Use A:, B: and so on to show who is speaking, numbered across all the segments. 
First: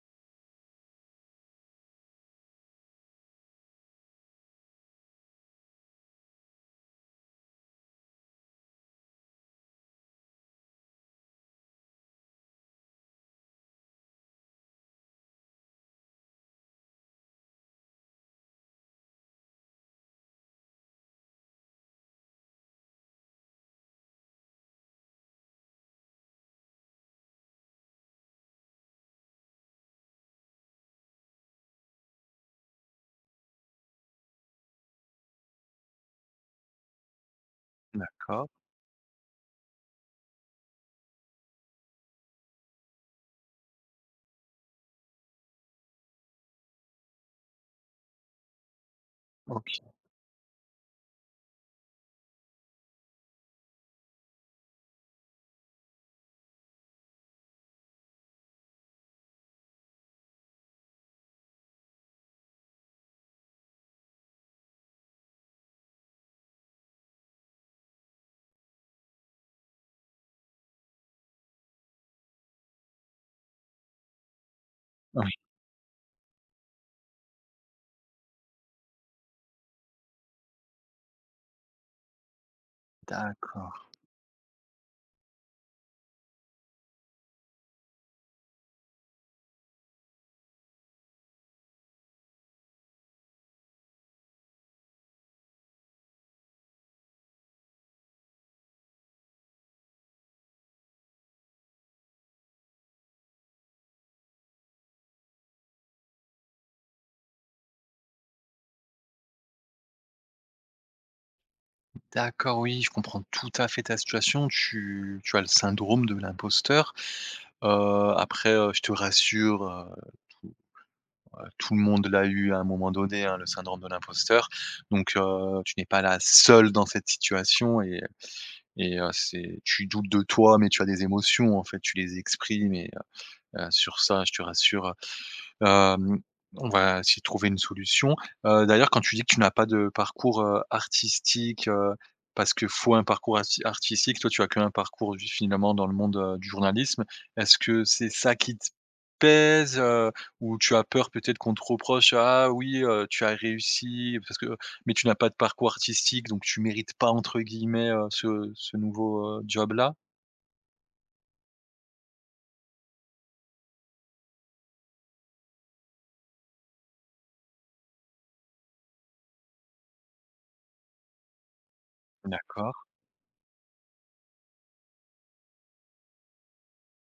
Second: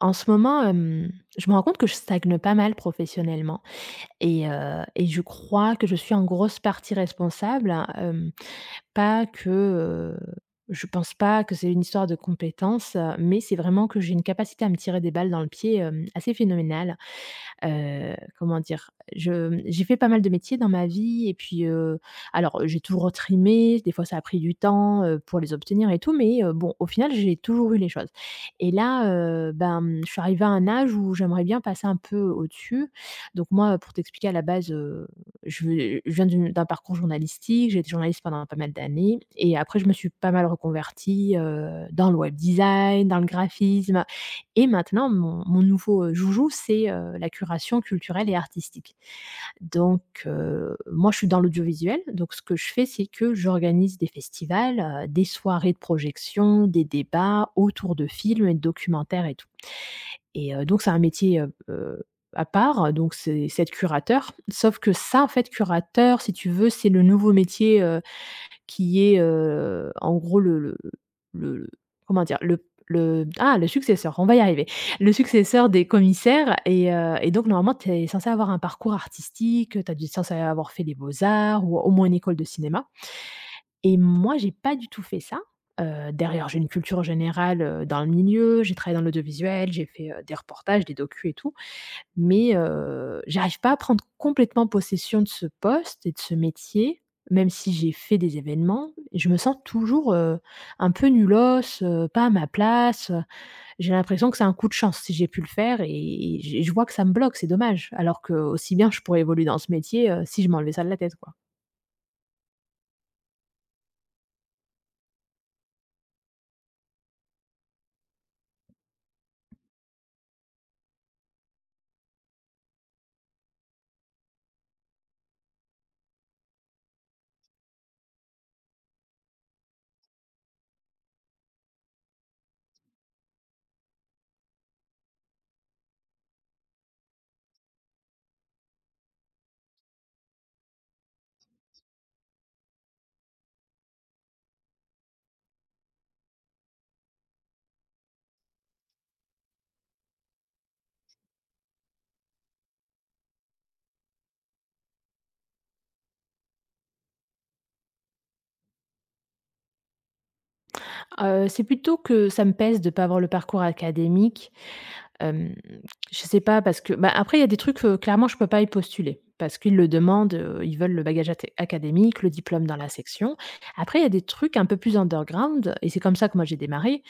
A: En ce moment, je me rends compte que je stagne pas mal professionnellement et je crois que je suis en grosse partie responsable, hein, pas que, je pense pas que c'est une histoire de compétences, mais c'est vraiment que j'ai une capacité à me tirer des balles dans le pied, assez phénoménale. Comment dire? Je j'ai fait pas mal de métiers dans ma vie et puis, alors j'ai toujours trimé, des fois ça a pris du temps, pour les obtenir et tout, mais, bon, au final, j'ai toujours eu les choses. Et là, ben, mmh, je suis arrivée à un âge où j'aimerais bien passer un peu au-dessus. Donc moi, pour t'expliquer, à la base, je viens d'un parcours journalistique, j'ai été journaliste pendant
B: D'accord,
A: pas mal d'années et après je me suis pas mal reconvertie, dans le web design, dans le graphisme, et maintenant mon nouveau, joujou, c'est, la curation culturelle et artistique.
B: OK.
A: Donc moi je suis dans l'audiovisuel, donc ce que je fais, c'est que j'organise des festivals, des soirées de projection, des débats autour de films et de documentaires et tout. Et donc c'est un métier, à part, donc c'est être curateur, sauf que ça, en fait, curateur, si tu veux, c'est le nouveau métier, qui est, en gros le comment dire? Le successeur, on va y arriver. Le
B: Oui,
A: successeur des commissaires et donc normalement tu es censé avoir un parcours artistique, tu as dû censé avoir fait les beaux-arts ou au moins une école de cinéma
B: d'accord.
A: et moi j'ai pas du tout fait ça. Derrière j'ai une culture générale, dans le milieu, j'ai travaillé dans l'audiovisuel, j'ai fait, des reportages, des docus et tout mais j'arrive pas à prendre complètement possession de ce poste et de ce métier, même si j'ai fait des événements. Je me sens toujours, un peu nulos, pas à ma place, J'ai l'impression que c'est un coup de chance si j'ai pu le faire et et je vois que ça me bloque, c'est dommage. Alors que aussi bien je pourrais évoluer dans ce métier, si je m'enlevais ça de la tête, quoi.
B: D'accord, oui, je comprends tout à fait ta situation. Tu as le syndrome de l'imposteur. Je te rassure, tout, tout le monde l'a eu à un moment donné, hein, le syndrome de l'imposteur. Donc, tu n'es pas la seule dans cette situation et c'est tu doutes de toi, mais tu as des émotions, en fait, tu les exprimes et sur ça, je te rassure. Hem, on va essayer de trouver une solution. D'ailleurs, quand tu dis que tu n'as pas de parcours, artistique, parce que faut un parcours artistique, toi, tu as qu'un parcours vi finalement dans le monde, du journalisme. Est-ce que c'est ça qui te pèse, ou tu as peur peut-être qu'on te reproche: «Ah oui, tu as réussi parce que mais tu n'as pas de parcours artistique, donc tu mérites pas entre guillemets, ce ce nouveau, job-là»?
A: C'est plutôt que ça me pèse de ne pas avoir le parcours académique. Hem, je sais pas parce que bah, après il y a des trucs, clairement je peux pas y postuler parce qu'ils le demandent, ils veulent le bagage até académique, le diplôme
B: D'accord.
A: dans la section. Après il y a des trucs un peu plus underground et c'est comme ça que moi j'ai démarré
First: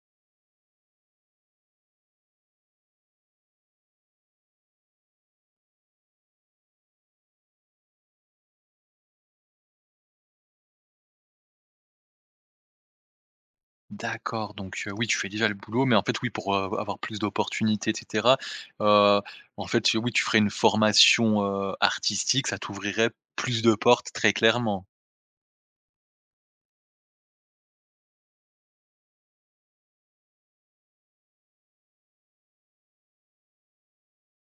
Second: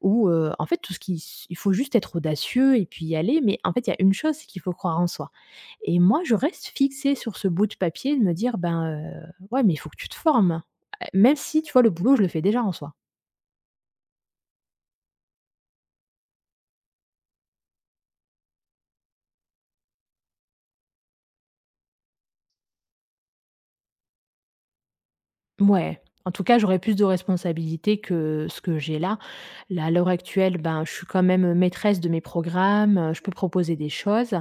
A: où, en fait tout ce qui s il faut juste être audacieux et puis y aller, mais en fait il y a une chose, c'est qu'il faut croire en soi et moi je reste fixée sur ce bout de papier de me dire: «Ben, ouais mais il faut que tu te formes». Même si tu vois le boulot je le fais déjà en soi.
B: D'accord, donc oui, tu fais déjà le boulot, mais en fait, oui, pour, avoir plus d'opportunités et cetera, heu, en fait, oui, tu ferais une formation, artistique, ça t'ouvrirait plus de portes, très clairement?
A: Ouais. En tout cas, j'aurais plus de responsabilités que ce que j'ai là. Là, à l'heure actuelle, ben, je suis quand même, maîtresse de mes programmes, je peux proposer des choses.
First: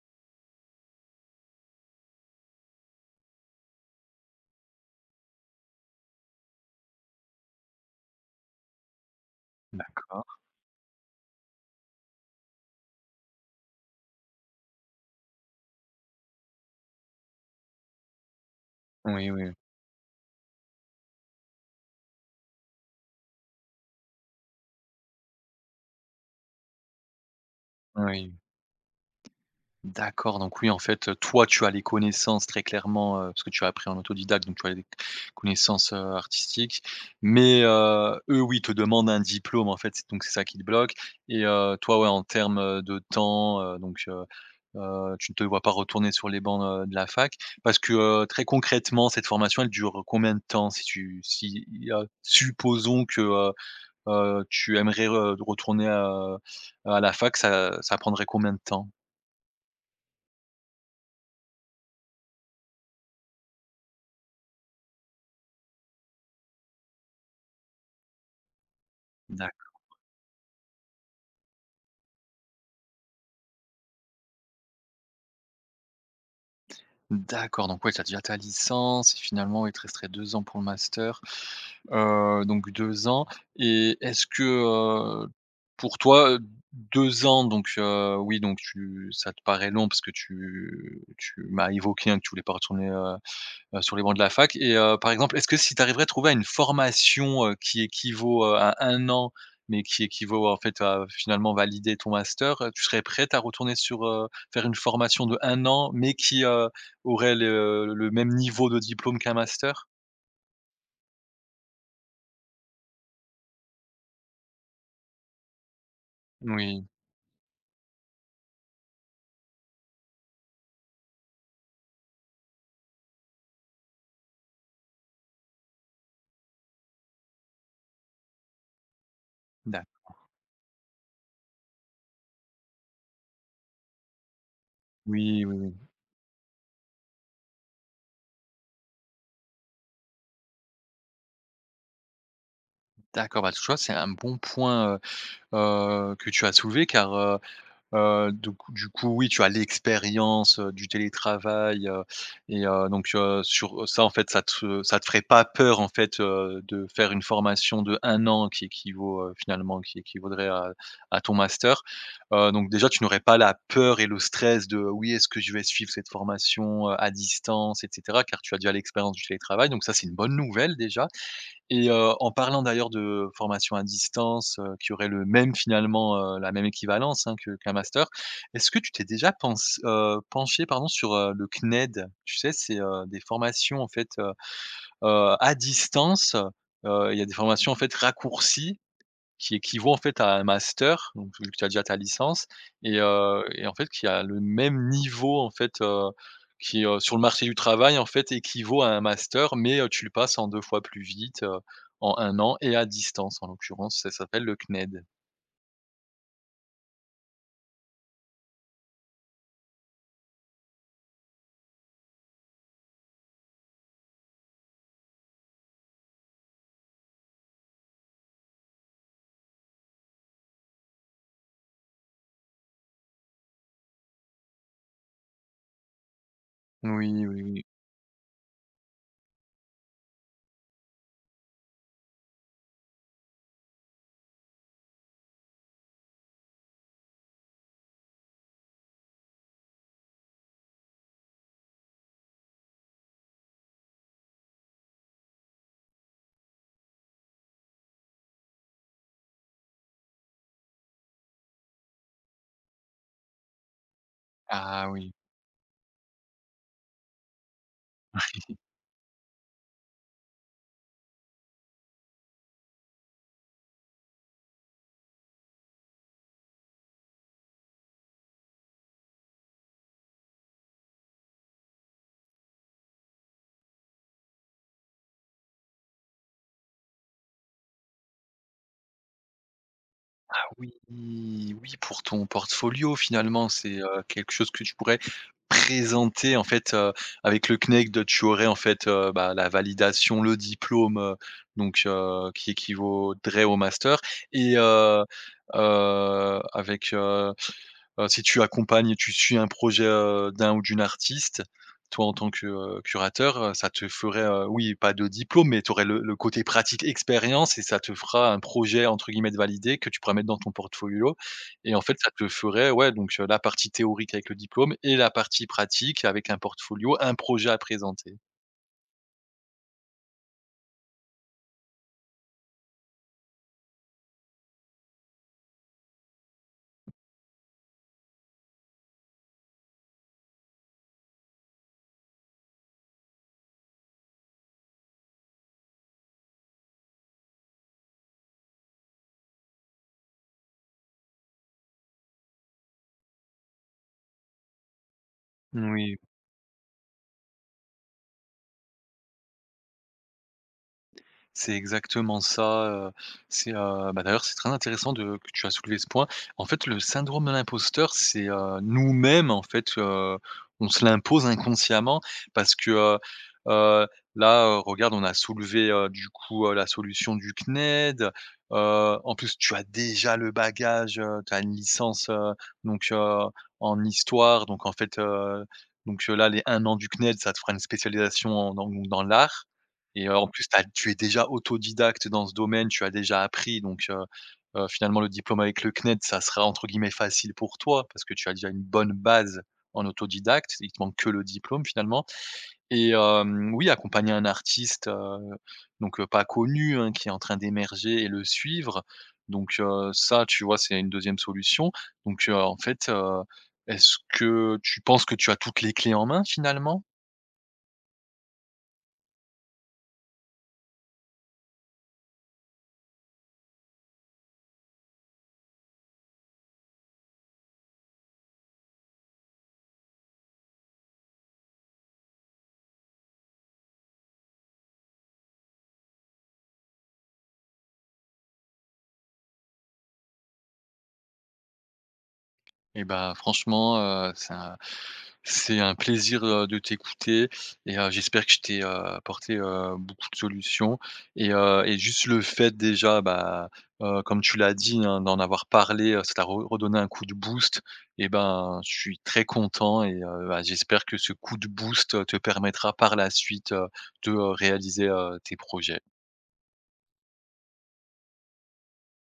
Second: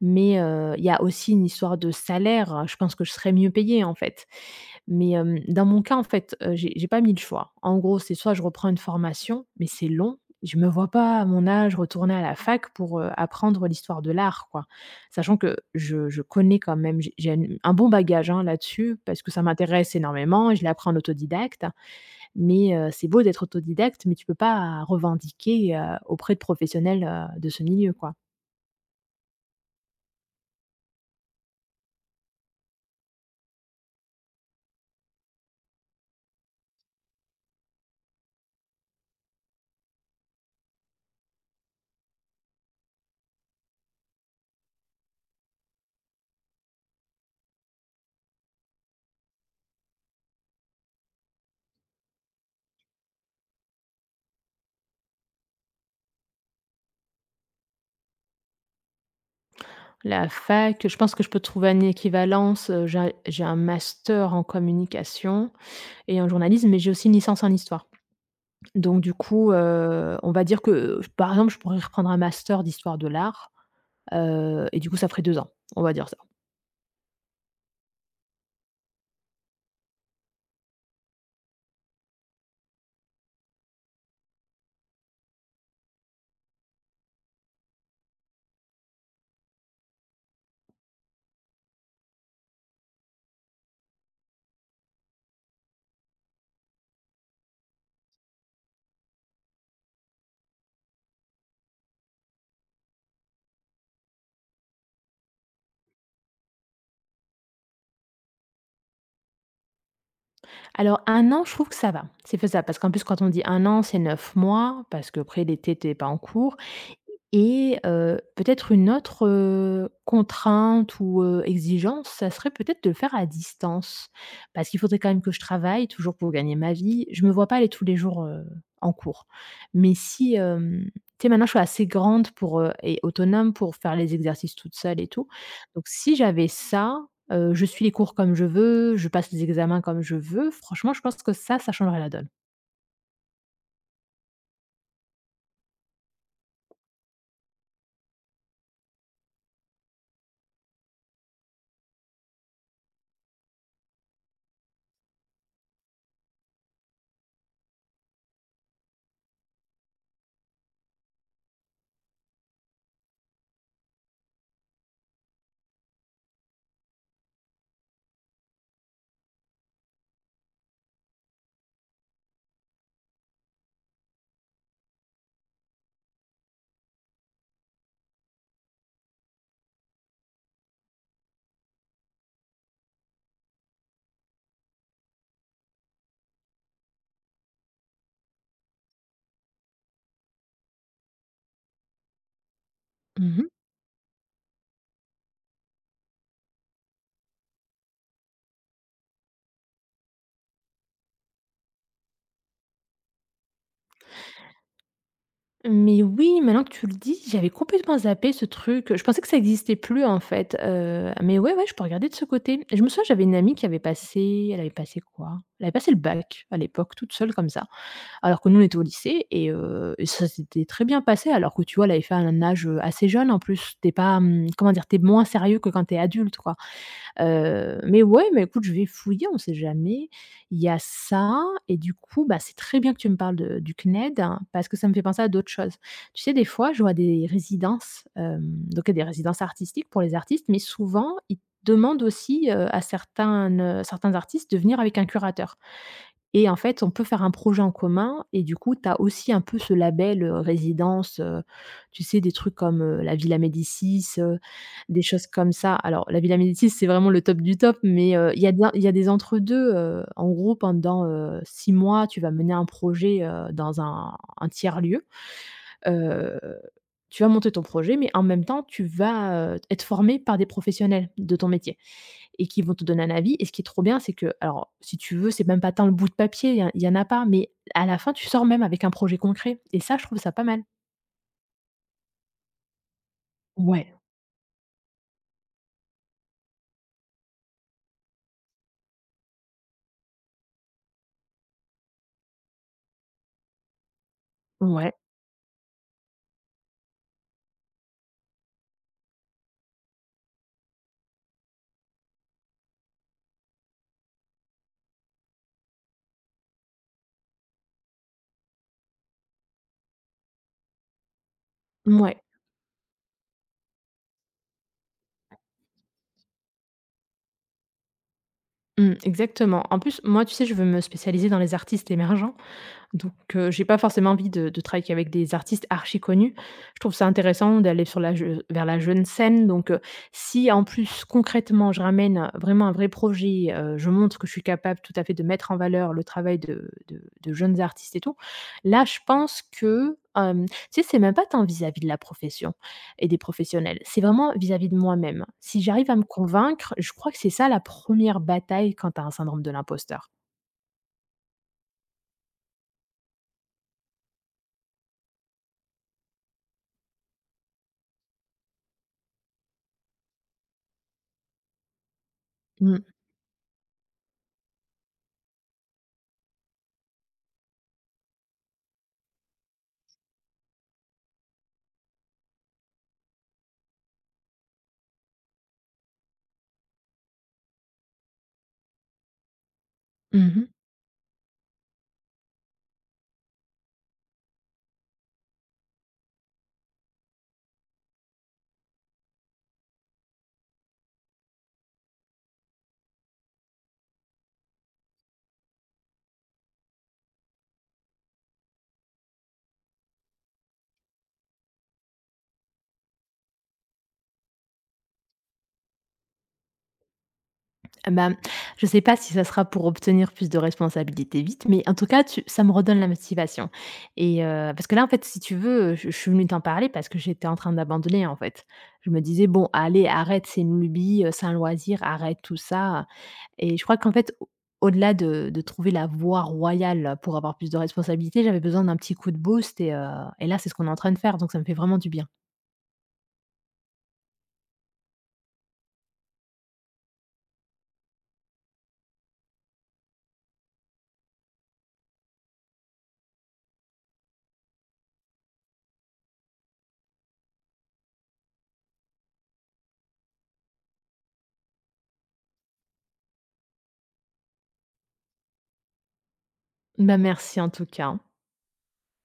A: Mais il y a aussi une histoire de salaire. Je pense que je serais mieux payée, en fait. Mais dans mon cas, en fait, j'ai pas 1000 choix. En gros, c'est soit je reprends une formation, mais c'est long.
B: D'accord.
A: Je me vois pas, à mon âge, retourner à la fac pour, apprendre l'histoire de l'art, quoi. Sachant que je connais quand même, j'ai une un bon bagage, hein, là-dessus, parce
B: Oui,
A: que ça
B: oui,
A: m'intéresse énormément et je l'apprends en autodidacte. Mais c'est beau d'être autodidacte, mais tu peux pas revendiquer, auprès de professionnels, de ce milieu, quoi.
B: oui. D'accord, donc oui, en fait, toi, tu as les connaissances très clairement, parce que tu as appris en autodidacte, donc tu as les connaissances, artistiques. Mais, eux, oui, te demandent un diplôme, en fait, c'est donc c'est ça qui te bloque et toi, ouais, en termes, de temps, tu ne te vois pas retourner sur les bancs, de la fac. Parce que, très concrètement, cette formation, elle dure combien de temps? Si tu si, Supposons que, tu aimerais re retourner, à la fac, ça prendrait combien de temps?
A: La fac, je pense que je peux trouver une équivalence, j'ai un master en communication et en journalisme, mais j'ai aussi une licence en histoire. Donc du coup, on va dire que, par exemple, je pourrais reprendre un master d'histoire de l'art, et du coup, ça ferait 2 ans, on va dire ça.
B: D'accord, donc ouais, tu as déjà ta licence et finalement, il te resterait 2 ans pour le master, donc 2 ans et est-ce que, pour toi, 2 ans donc oui, donc tu ça te paraît long parce que tu m'as évoqué, hein, que tu voulais pas retourner, sur les bancs de la fac et par exemple, est-ce que si tu arriverais à trouver une formation, qui équivaut, à un an, mais qui équivaut en fait à finalement valider ton master, tu serais prête à retourner sur, faire une formation de un an, mais qui, aurait le même niveau de diplôme qu'un master?
A: Alors un an, je trouve que ça va, c'est faisable parce qu'en plus, quand on dit un an, c'est 9 mois parce que après l'été, tu pas en cours.
B: Oui,
A: Et peut-être une autre, contrainte ou, exigence, ça serait peut-être de le faire à distance. Parce qu'il faudrait quand même que je travaille, toujours pour gagner ma vie. Je me vois pas aller tous les jours, en cours. Mais
B: d'accord.
A: si, tu sais, maintenant je suis assez grande pour, et autonome pour faire les exercices toute seule et tout.
B: Oui, oui,
A: Donc
B: oui.
A: si j'avais ça, je suis les cours comme je veux, je passe les examens comme je veux, franchement, je pense que ça changerait la donne.
B: D'accord, bah, tu vois, c'est un bon point, que tu as soulevé car, du coup, oui, tu as l'expérience, du télétravail, et donc sur ça, en fait, ça te ferait pas peur, en fait, de faire une formation de un an qui équivaut, finalement, qui équivaudrait à ton master. Donc déjà, tu n'aurais pas la peur et le stress de: «Oui, est-ce que je vais suivre cette formation, à distance?» et cetera, car tu as déjà l'expérience du télétravail, donc ça, c'est une bonne nouvelle déjà. Et en parlant d'ailleurs de formation à distance, qui aurait le même finalement, la même équivalence, hein, que qu'un master. Est-ce que tu t'es déjà pense penché pardon sur, le CNED? Tu sais, c'est, des formations en fait, à distance. Il y a des formations en fait raccourcies, qui équivaut en fait à un master, donc vu que tu as déjà ta licence et heu
A: Mmh.
B: et en fait qui a le même niveau en fait, qui, sur le marché du travail en fait équivaut à un master mais, tu le passes en 2 fois plus vite, en un an et à distance en l'occurrence, ça s'appelle le CNED.
A: Mais oui, maintenant que tu le dis, j'avais complètement zappé ce truc. Je pensais que ça existait plus en fait. Mais ouais, ouais, je peux regarder de ce côté. Et je me souviens, j'avais une amie qui avait passé quoi? Elle avait passé le bac à l'époque, toute seule comme ça. Alors que nous, on était au lycée et ça s'était très bien passé alors que tu vois, elle avait fait à un âge, assez jeune en plus. T'es pas, mmh, comment dire? T'es moins sérieux que quand t'es adulte quoi.
B: Oui, oui, oui.
A: Mais ouais, mais écoute, je vais fouiller, on sait jamais. Il y a ça et du coup, bah, c'est très bien que tu me parles de du CNED hein, parce que ça me fait penser à d'autres choses. Tu sais, des fois, je vois des résidences, donc des résidences artistiques pour les artistes, mais souvent, ils demandent aussi, à certains artistes de venir avec un curateur. Et en fait, on peut faire un projet en commun et du coup, tu as aussi un peu ce label, résidence, tu sais, des trucs comme, la Villa Médicis,
B: Ah
A: des
B: oui.
A: choses comme ça. Alors la Villa Médicis, c'est vraiment le top du top, mais, il y a bien il y a des entre 2 en gros pendant, 6 mois, tu vas mener un projet, dans un tiers lieu. Heu, Tu vas monter ton projet, mais en même temps, tu vas, être formé par des professionnels de ton métier et qui vont te donner un avis. Et ce qui est trop bien, c'est que, alors, si tu veux, c'est même pas tant le bout de papier, il y en a pas, mais à la fin, tu sors même avec un projet concret. Et ça, je trouve ça pas mal.
B: Oui, oui, pour ton portfolio finalement, c'est,
A: Ouais,
B: quelque chose que tu pourrais présenter en fait, avec le CNED, tu aurais en fait, bah, la validation, le diplôme, donc qui équivaudrait au master et
A: ouais.
B: heu heu, avec, heu si tu accompagnes tu suis un projet, d'un ou d'une artiste, toi en tant que, curateur, ça te ferait, oui, pas de diplôme, mais tu aurais le côté pratique expérience et ça te fera un projet entre guillemets «de validé» que tu pourras mettre dans ton portfolio et en fait ça
A: Ouais,
B: te ferait, ouais, donc la partie théorique avec le diplôme et la partie pratique avec un portfolio, un projet à présenter.
A: mmh, exactement. En plus, moi, tu sais, je veux me spécialiser dans les artistes émergents. Donc, j'ai pas forcément envie de travailler qu'avec des artistes archi connus. Je trouve ça intéressant d'aller sur la je vers la jeune scène. Donc, si en plus concrètement je ramène, vraiment un vrai projet, je montre que je suis capable tout à fait de mettre en valeur le travail de jeunes artistes et tout. Là, je pense que, tu sais, c'est même pas tant vis-à-vis de la profession et des professionnels, c'est vraiment vis-à-vis de moi-même. Si j'arrive
B: Oui.
A: à me convaincre, je crois que c'est ça la première bataille quand tu as un syndrome de l'imposteur.
B: C'est exactement ça, heu, c'est, bah, d'ailleurs, c'est très intéressant de que tu as soulevé ce point. En fait, le syndrome de l'imposteur, c'est, nous-mêmes, en fait, on se l'impose inconsciemment parce que,
A: Mmh.
B: heu, là, regarde, on a soulevé, du coup, la solution du CNED, en plus, tu as déjà le bagage, tu as une licence, donc en histoire, donc en fait, donc là, les un an du CNED, ça te fera une spécialisation en dans dans l'art. Et en plus,
A: Mmh.
B: tu es déjà autodidacte dans ce domaine, tu as déjà appris donc finalement le diplôme avec le CNED, ça sera entre guillemets «facile» pour toi parce que tu as déjà une bonne base en autodidacte. Il te manque que le diplôme finalement et oui, accompagner un artiste, donc pas connu, hein, qui est en train d'émerger et le suivre donc ça, tu vois, c'est une deuxième solution donc en fait, est-ce que tu penses que tu as toutes les clés en main finalement?
A: Ben, je sais pas si ça sera pour obtenir plus de responsabilités vite, mais en tout cas, tu ça me redonne la motivation parce que là, en fait, si tu veux, je suis venue t'en parler parce que j'étais en train d'abandonner, en fait. Je me disais: «Bon, allez, arrête, c'est une lubie, c'est un loisir, arrête tout ça» et je crois qu'en fait, au au-delà de trouver la voie royale pour avoir plus de responsabilités, j'avais besoin d'un petit coup de boost et là, c'est ce qu'on est en train de faire, donc ça me fait vraiment du bien.
B: Et bah, franchement, heu, c'est un c'est un plaisir, de t'écouter et j'espère que je t'ai, apporté, beaucoup de solutions et juste le fait déjà, bah, comme tu l'as dit, hein, d'en avoir parlé, ça t'a re redonné un coup de boost et ben, je suis très content et bah, j'espère que ce coup de boost, te permettra par la suite, de, réaliser, tes projets.
A: Ben, merci en tout cas, hein.